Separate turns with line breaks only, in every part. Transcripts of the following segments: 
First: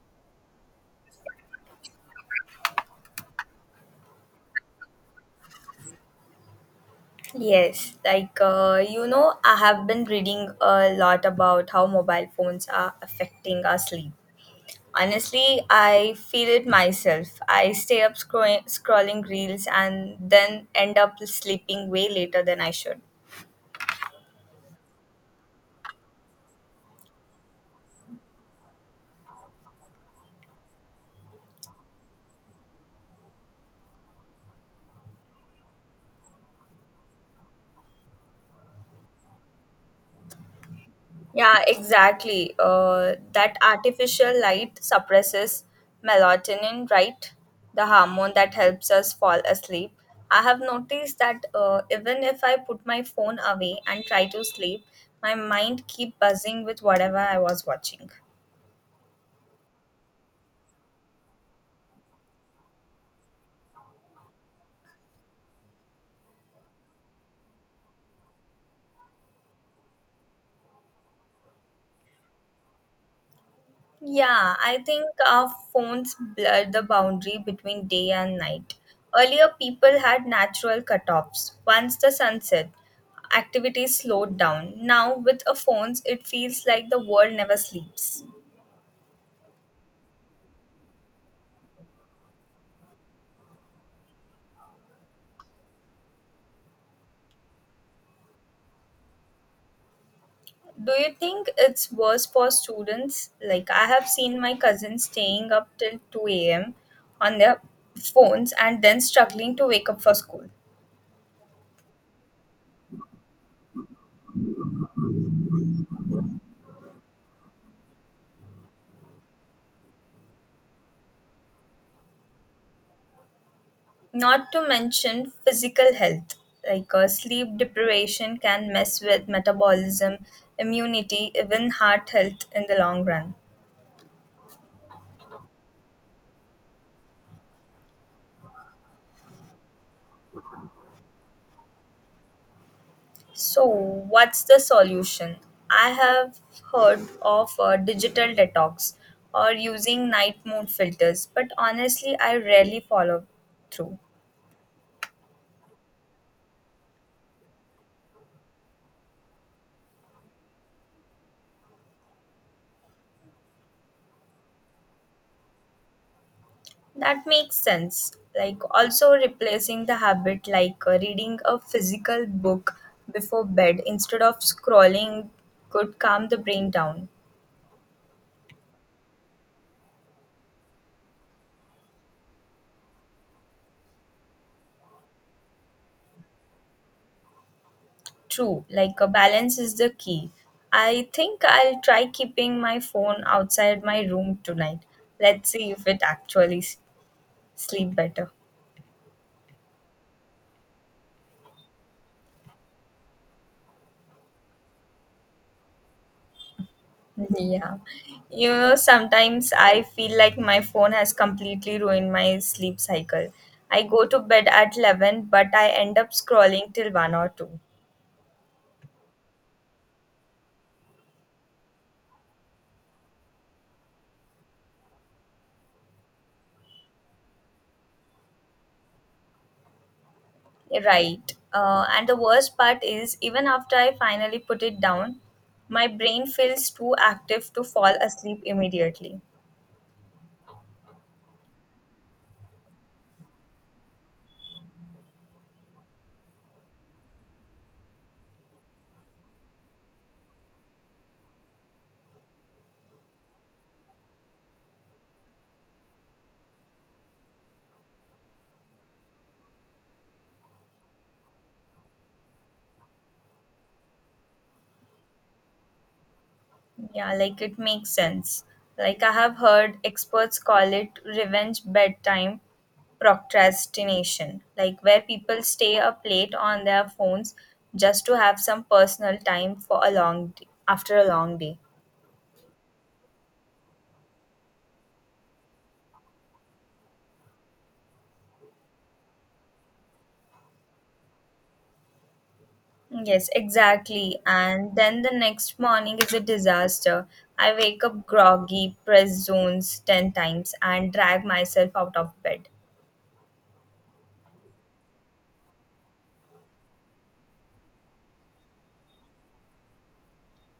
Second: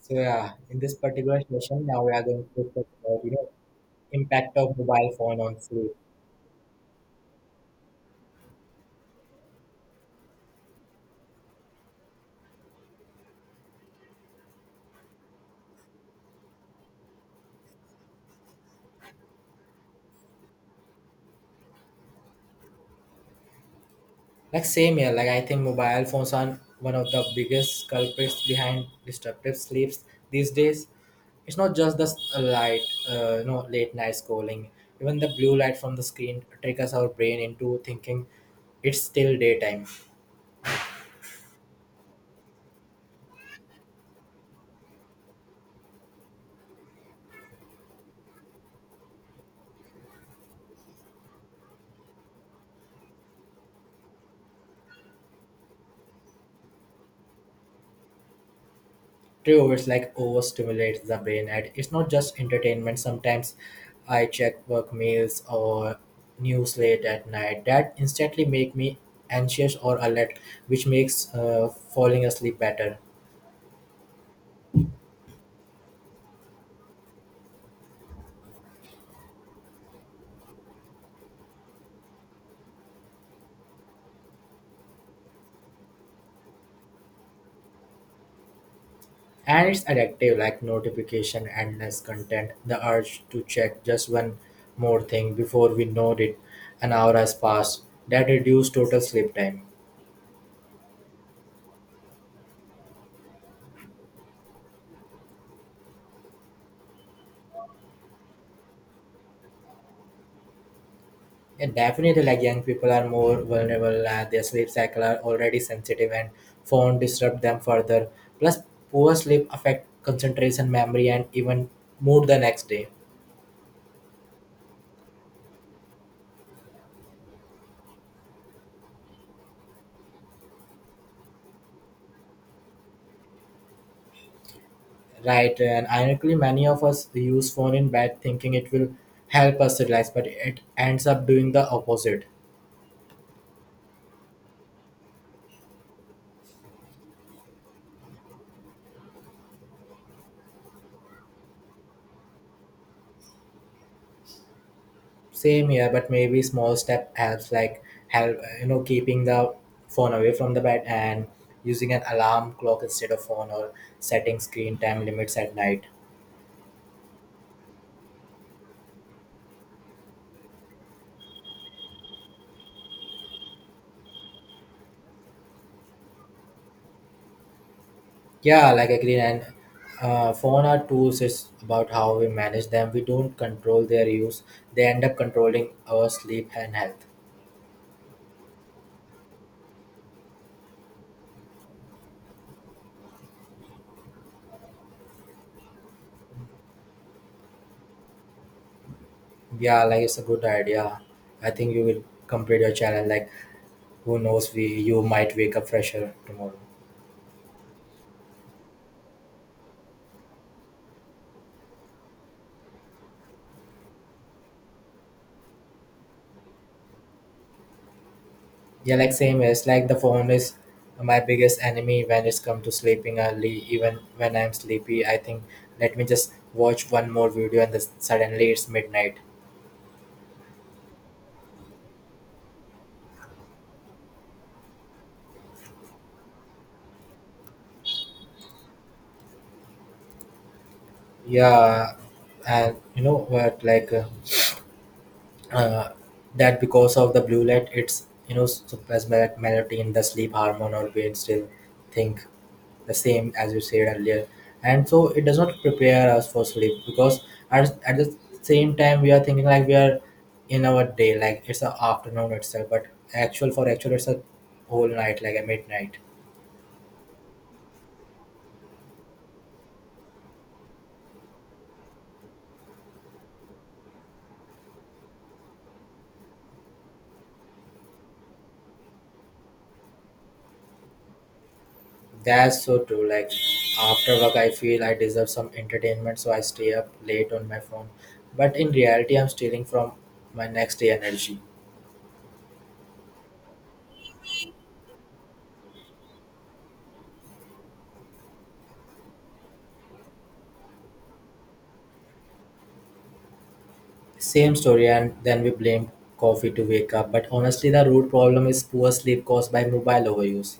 So yeah, in this particular session, now we are going to talk about impact of mobile phone on sleep.
Yes, like I have been reading a lot about how mobile phones are affecting our sleep. Honestly, I feel it myself. I stay up scrolling reels and then end up sleeping way later than I should.
Like same here, like I think mobile phones are one of the biggest culprits behind disruptive sleeps these days. It's not just the light, late night scrolling. Even the blue light from the screen triggers our brain into thinking it's still daytime.
Yeah, exactly. That artificial light suppresses melatonin, right? The hormone that helps us fall asleep. I have noticed that even if I put my phone away and try to sleep, my mind keep buzzing with whatever I was watching.
True, it's like overstimulates the brain, and it's not just entertainment. Sometimes I check work mails or news late at night that instantly make me anxious or alert, which makes falling asleep better.
Yeah, I think our phones blur the boundary between day and night. Earlier, people had natural cutoffs. Once the sun set, activities slowed down. Now, with our phones, it feels like the world never sleeps.
And it's addictive, like notification, endless content, the urge to check just one more thing before we know it. An hour has passed. That reduces total sleep time.
Do you think it's worse for students? Like, I have seen my cousins staying up till 2 a.m. on their phones and then struggling to wake up for school.
Yeah, definitely, like young people are more vulnerable, their sleep cycle are already sensitive, and phone disrupt them further. Plus, poor sleep affect concentration, memory, and even mood the next day.
Not to mention physical health, like sleep deprivation can mess with metabolism, immunity, even heart health in the long run.
Right, and ironically, many of us use phone in bed, thinking it will help us relax, but it ends up doing the opposite.
So, what's the solution? I have heard of digital detox or using night mode filters, but honestly, I rarely follow through.
Same here, but maybe small step helps, like help you know keeping the phone away from the bed and using an alarm clock instead of phone or setting screen time limits at night.
That makes sense. Like, also replacing the habit like reading a physical book before bed instead of scrolling could calm the brain down.
Yeah, like agree. And phone are tools. It's about how we manage them. We don't control their use. They end up controlling our sleep and health.
True, like a balance is the key. I think I'll try keeping my phone outside my room tonight. Let's see if it actually sleep better.
Yeah, like it's a good idea. I think you will complete your challenge. Like who knows, we you might wake up fresher tomorrow.
Yeah. You know, sometimes I feel like my phone has completely ruined my sleep cycle. I go to bed at 11, but I end up scrolling till 1 or 2.
Yeah, like same is like the phone is my biggest enemy when it's come to sleeping early. Even when I'm sleepy, I think let me just watch one more video and then suddenly it's midnight.
Right. And the worst part is, even after I finally put it down, my brain feels too active to fall asleep immediately.
Yeah, and you know what uh, that because of the blue light it's suppressed melatonin, the sleep hormone, our brain still think the same as you said earlier, and so it does not prepare us for sleep because at the same time we are thinking like we are in our day, like it's a afternoon itself, but actual it's a whole night, like a midnight.
Yeah, like it makes sense. Like I have heard experts call it revenge bedtime procrastination, like where people stay up late on their phones just to have some personal time for a long day, after a long day.
That's so true. Like after work, I feel I deserve some entertainment, so I stay up late on my phone, but in reality, I'm stealing from my next day energy.
Yes, exactly. And then the next morning is a disaster. I wake up groggy, press zones 10 times, and drag myself out of bed.
Same story, and then we blame coffee to wake up. But honestly, the root problem is poor sleep caused by mobile overuse.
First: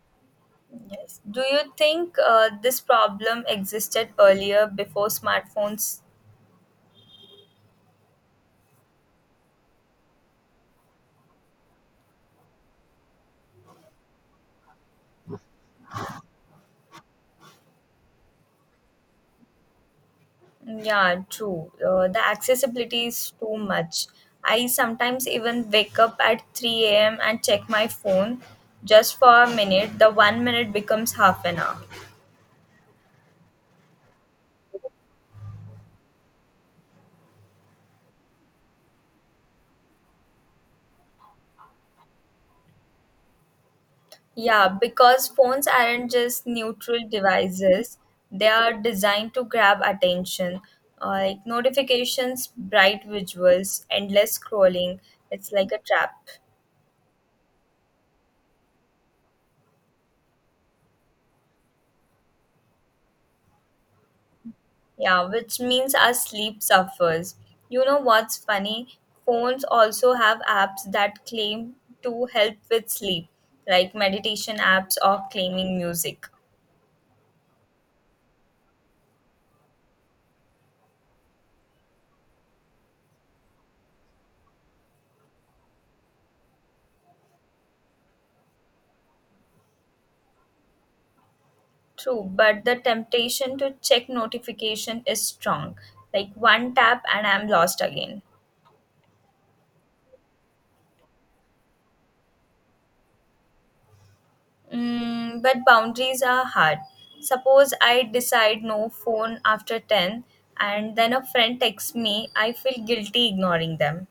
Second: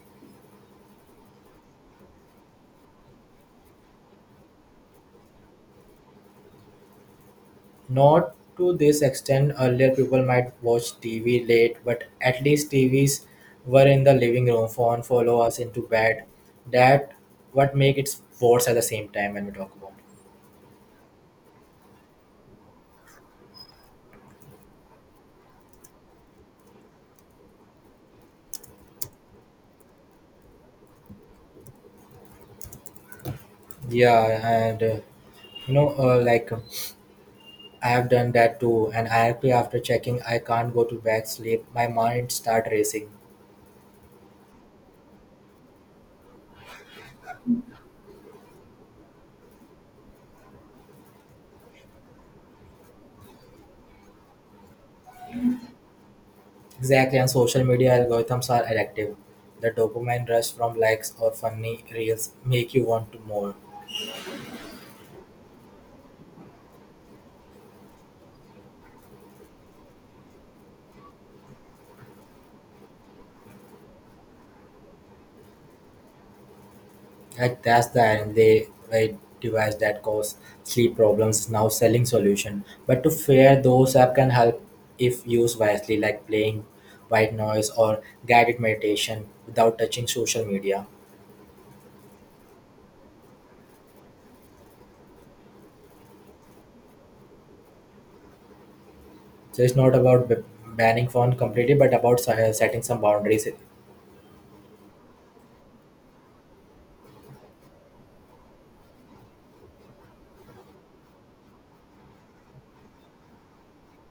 Yes. Do you think this problem existed earlier before smartphones?
Not to this extent, earlier people might watch TV late, but at least TVs were in the living room, phone follow us into bed. That what make it worse at the same time when we talk about
Yeah, true. The accessibility is too much. I sometimes even wake up at 3 a.m. and check my phone just for a minute. The 1 minute becomes half an hour.
it. Yeah, and like I have done that too, and I actually after checking, I can't go to bed sleep. My mind start racing.
Yeah, because phones aren't just neutral devices, they are designed to grab attention. Like notifications, bright visuals, endless scrolling. It's like a trap.
Exactly, and social media algorithms are addictive. The dopamine rush from likes or funny reels make you want to more.
Yeah, which means our sleep suffers. You know what's funny? Phones also have apps that claim to help with sleep, like meditation apps or claiming music.
Like that's the end. They like device that cause sleep problems now selling solution. But to fear those app can help if used wisely, like playing white noise or guided meditation without touching social media.
True, but the temptation to check notification is strong. Like one tap and I'm lost again.
So it's not about banning phone completely, but about setting some boundaries.
Mm, but boundaries are hard. Suppose I decide no phone after 10 and then a friend texts me, I feel guilty ignoring them.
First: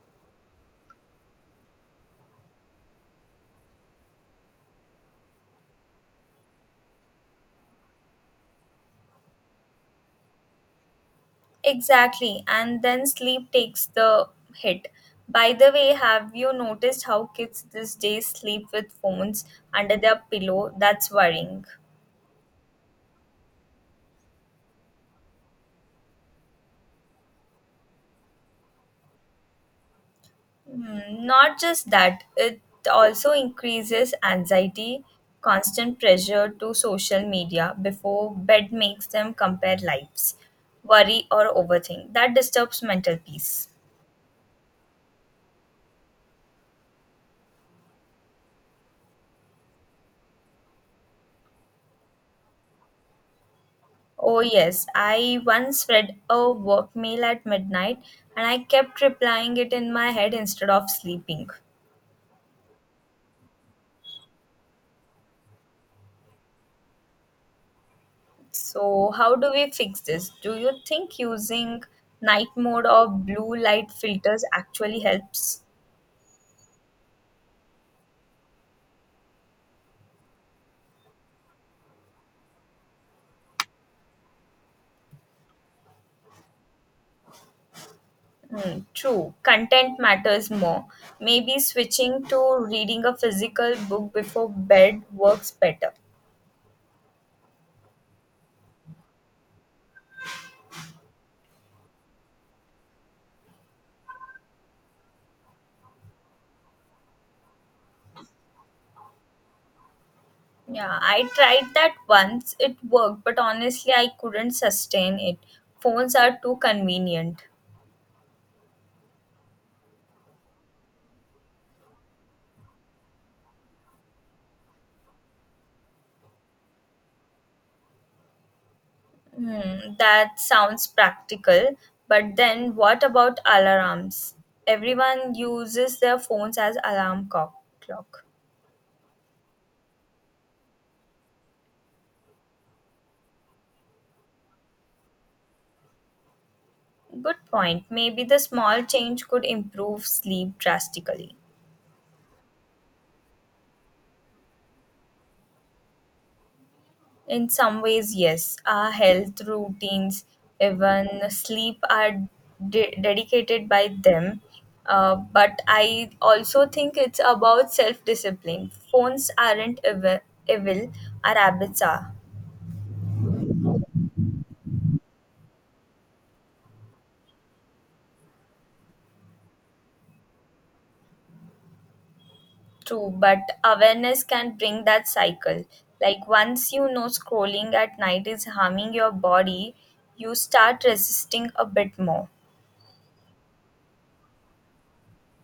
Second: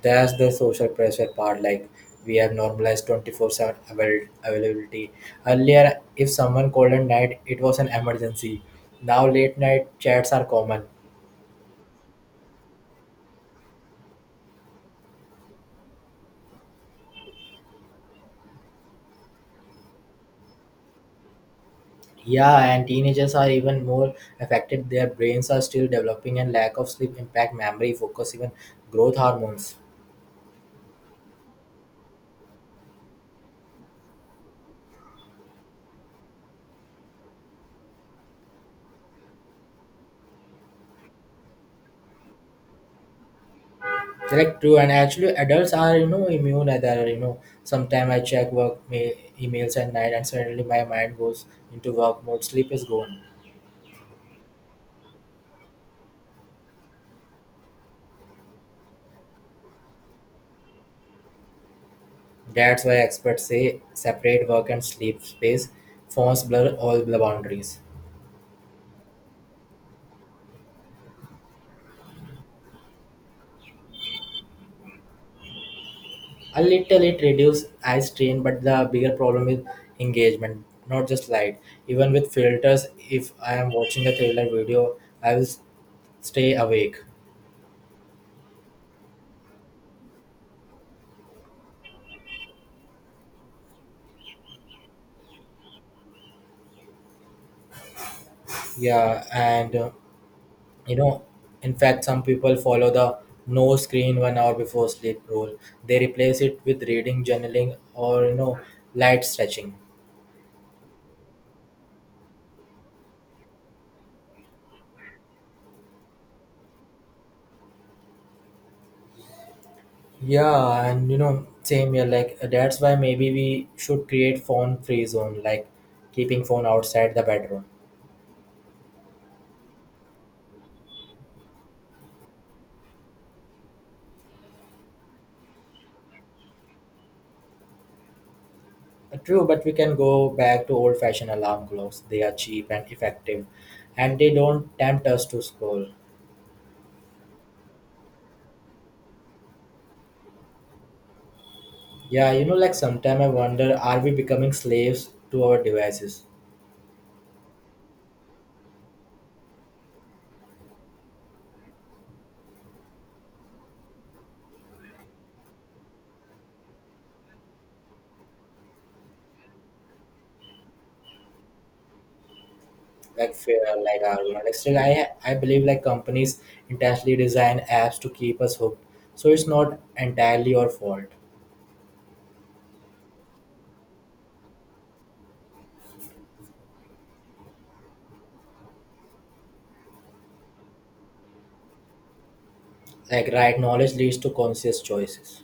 That's the social pressure part. Like we have normalized 24/7 availability. Earlier, if someone called at night, it was an emergency. Now late night chats are common.
Exactly, and then sleep takes the hit. By the way, have you noticed how kids these days sleep with phones under their pillow? That's worrying.
Yeah, and teenagers are even more affected. Their brains are still developing, and lack of sleep impact memory, focus, even growth hormones.
Hmm, not just that, it also increases anxiety. Constant pressure to social media before bed makes them compare lives, worry, or overthink. That disturbs mental peace.
Like true, and actually, adults are immune. Either sometime I check work emails at night, and suddenly my mind goes into work mode. Sleep is gone.
Oh, yes. I once read a work mail at midnight and I kept replying it in my head instead of sleeping.
That's why experts say separate work and sleep space. Phones blur all the boundaries.
So, how do we fix this? Do you think using night mode or blue light filters actually helps?
A little it reduces eye strain, but the bigger problem is engagement, not just light. Even with filters, if I am watching a thriller video, I will stay awake.
Hmm, true. Content matters more. Maybe switching to reading a physical book before bed works better.
Yeah, and you know, in fact, some people follow the no screen 1 hour before sleep rule. They replace it with reading, journaling, or light stretching.
Yeah, I tried that once. It worked, but honestly, I couldn't sustain it. Phones are too convenient.
Yeah, and same here. Like that's why maybe we should create phone-free zone, like keeping phone outside the bedroom.
Hmm, that sounds practical, but then what about alarms? Everyone uses their phones as alarm clock.
True, but we can go back to old-fashioned alarm clocks. They are cheap and effective, and they don't tempt us to scroll.
Good point. Maybe the small change could improve sleep drastically.
Yeah, like sometimes I wonder, are we becoming slaves to our devices?
In some ways, yes, our health routines, even sleep, are dedicated by them. But I also think it's about self discipline. Phones aren't evil, our habits are.
Like fair, like argument. Like still, I believe like companies intentionally design apps to keep us hooked, so it's not entirely your fault.
True, but awareness can bring that cycle. Like once you know scrolling at night is harming your body, you start resisting a bit more.
Like right knowledge leads to conscious choices.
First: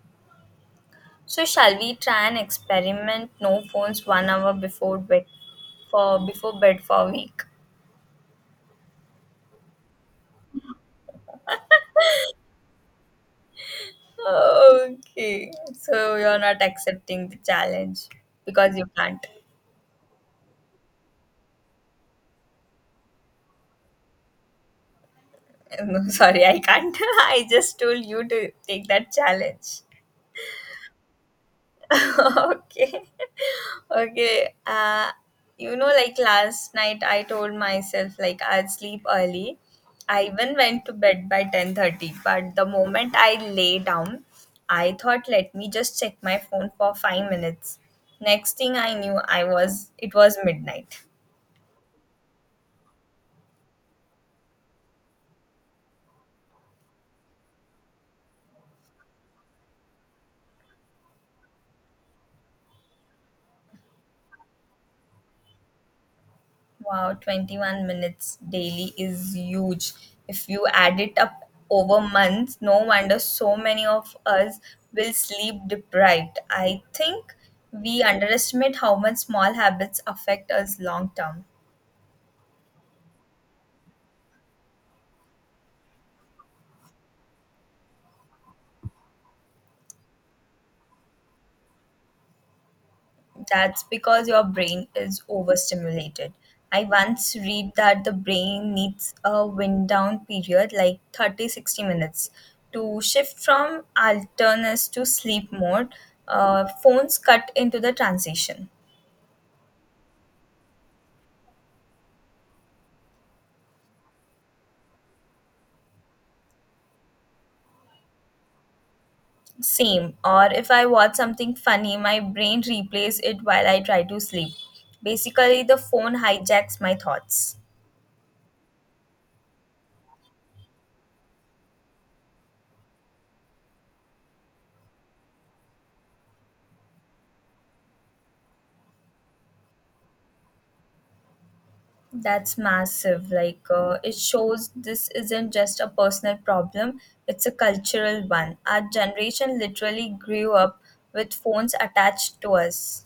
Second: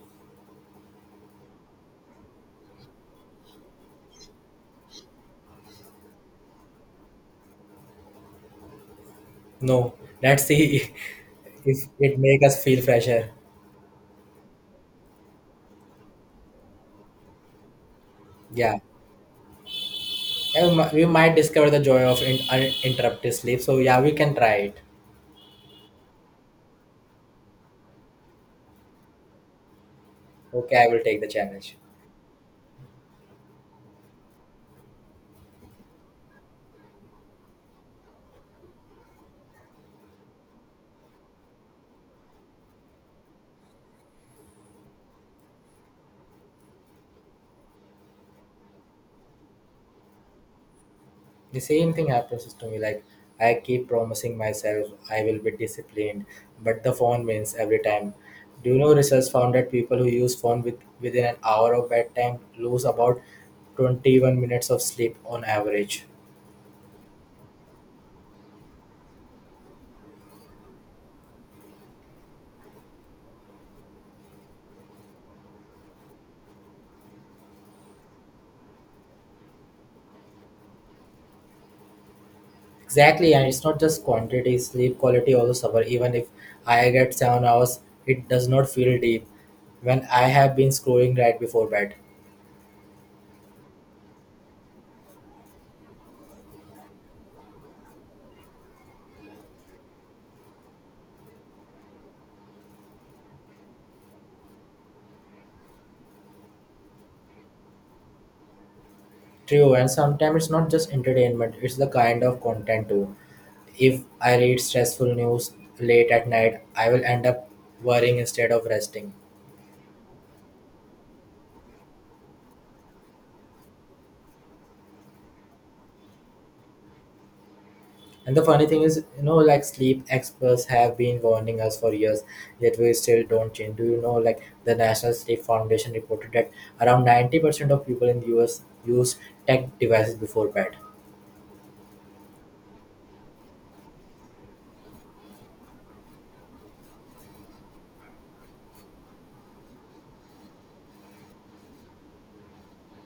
So shall we try and experiment no phones 1 hour before bed for a week?
No, let's see if it make us feel fresher.
Okay. So you're not accepting the challenge because
Yeah,
you can't.
yeah, we might discover the joy of uninterrupted sleep. So yeah, we can try it.
No, sorry, I can't. I just told you to take that challenge.
Okay, I will take the challenge.
Okay. Okay. Like last night, I told myself like I'd sleep early. I even went to bed by 10:30. But the moment I lay down, I thought, let me just check my phone for 5 minutes. Next thing I knew, I was it was midnight.
The same thing happens to me. Like I keep promising myself I will be disciplined, but the phone wins every time. Do you know research found that people who use phone within an hour of bedtime lose about 21 minutes of sleep on average?
Wow, 21 minutes daily is huge. If you add it up over months, no wonder so many of us will sleep deprived. I think we underestimate how much small habits affect us long term.
Exactly, and it's not just quantity, sleep quality also suffer. Even if I get 7 hours, it does not feel deep when I have been scrolling right before bed.
That's because your brain is overstimulated. I once read that the brain needs a wind down period like 30-60 minutes to shift from alertness to sleep mode. Phones cut into the transition.
True, and sometimes it's not just entertainment, it's the kind of content too. If I read stressful news late at night, I will end up worrying instead of resting.
Same, or if I watch something funny, my brain replays it while I try to sleep. Basically, the phone hijacks my thoughts.
And the funny thing is, like sleep experts have been warning us for years, yet we still don't change. Do you know, like the National Sleep Foundation reported that around 90% of people in the US use tech devices before bed.
That's massive. Like, it shows this isn't just a personal problem, it's a cultural one. Our generation literally grew up with phones attached to us.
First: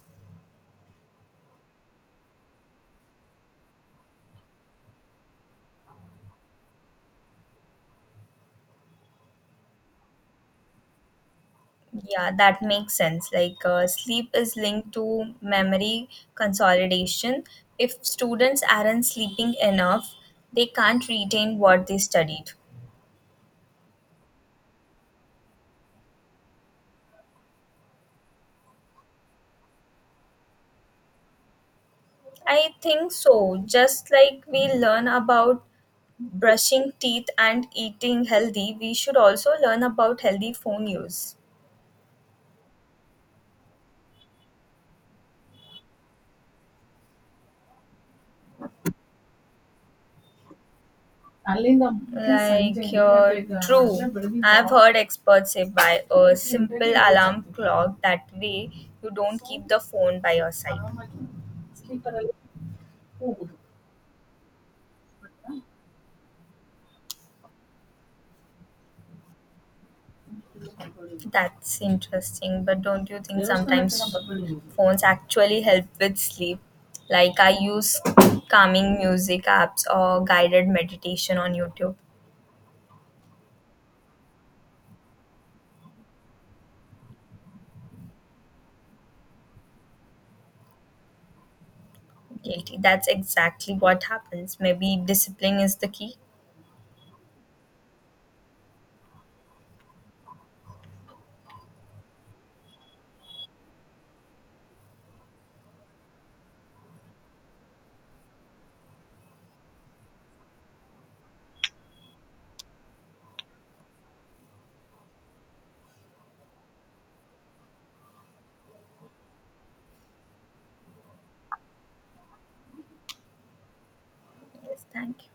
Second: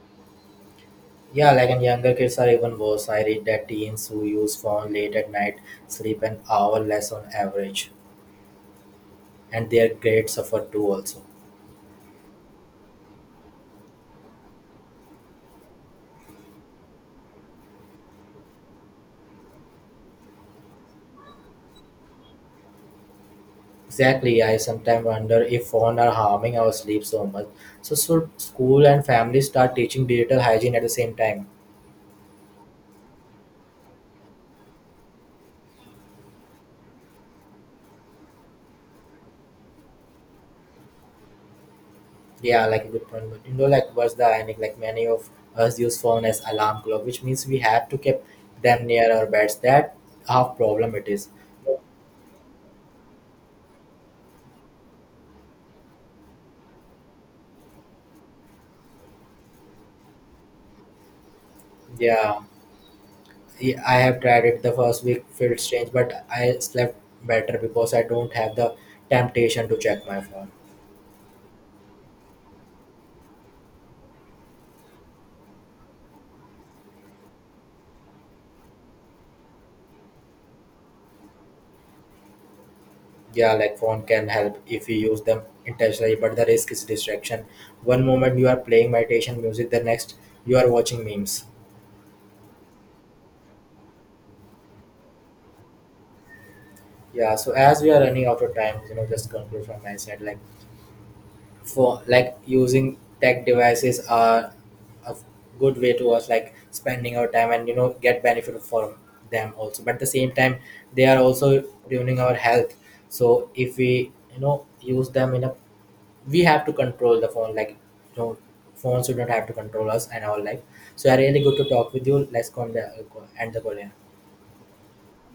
Yeah, like and younger kids are even worse. I read that teens who use phone late at night sleep an hour less on average, and their grades suffer too also.
Yeah, that makes sense. Like, sleep is linked to memory consolidation. If students aren't sleeping enough, they can't retain what they studied.
Exactly, I sometimes wonder if phones are harming our sleep so much. So should school and family start teaching digital hygiene at the same time?
I think so. Just like we learn about brushing teeth and eating healthy, we should also learn about healthy phone use.
Yeah, like a good point. But you know, like what's the ironic? Like many of us use phone as alarm clock, which means we have to keep them near our beds. That how problem it is.
Like your true, I've heard experts say buy a simple alarm clock. That way, you don't keep the phone by your side.
Yeah, yeah, I have tried it. The first week felt strange, but I slept better because I don't have the temptation to check my phone.
That's interesting, but don't you think sometimes phones actually help with sleep? Like I use calming music apps or guided meditation on YouTube.
Yeah, like phone can help if you use them intentionally, but the risk is distraction. One moment you are playing meditation music, the next you are watching memes.
Guilty. That's exactly what happens. Maybe discipline is the key.
Yeah, so as we are running out of time, just conclude from my side. Like for like using tech devices are a good way to us, like spending our time, and get benefit for them also, but at the same time they are also ruining our health, so if we use them in a, we have to control the phone, like you know phones should not have to control us and our life. So yeah, really good to talk with you, let's go and end the call here.
Yes, thank you.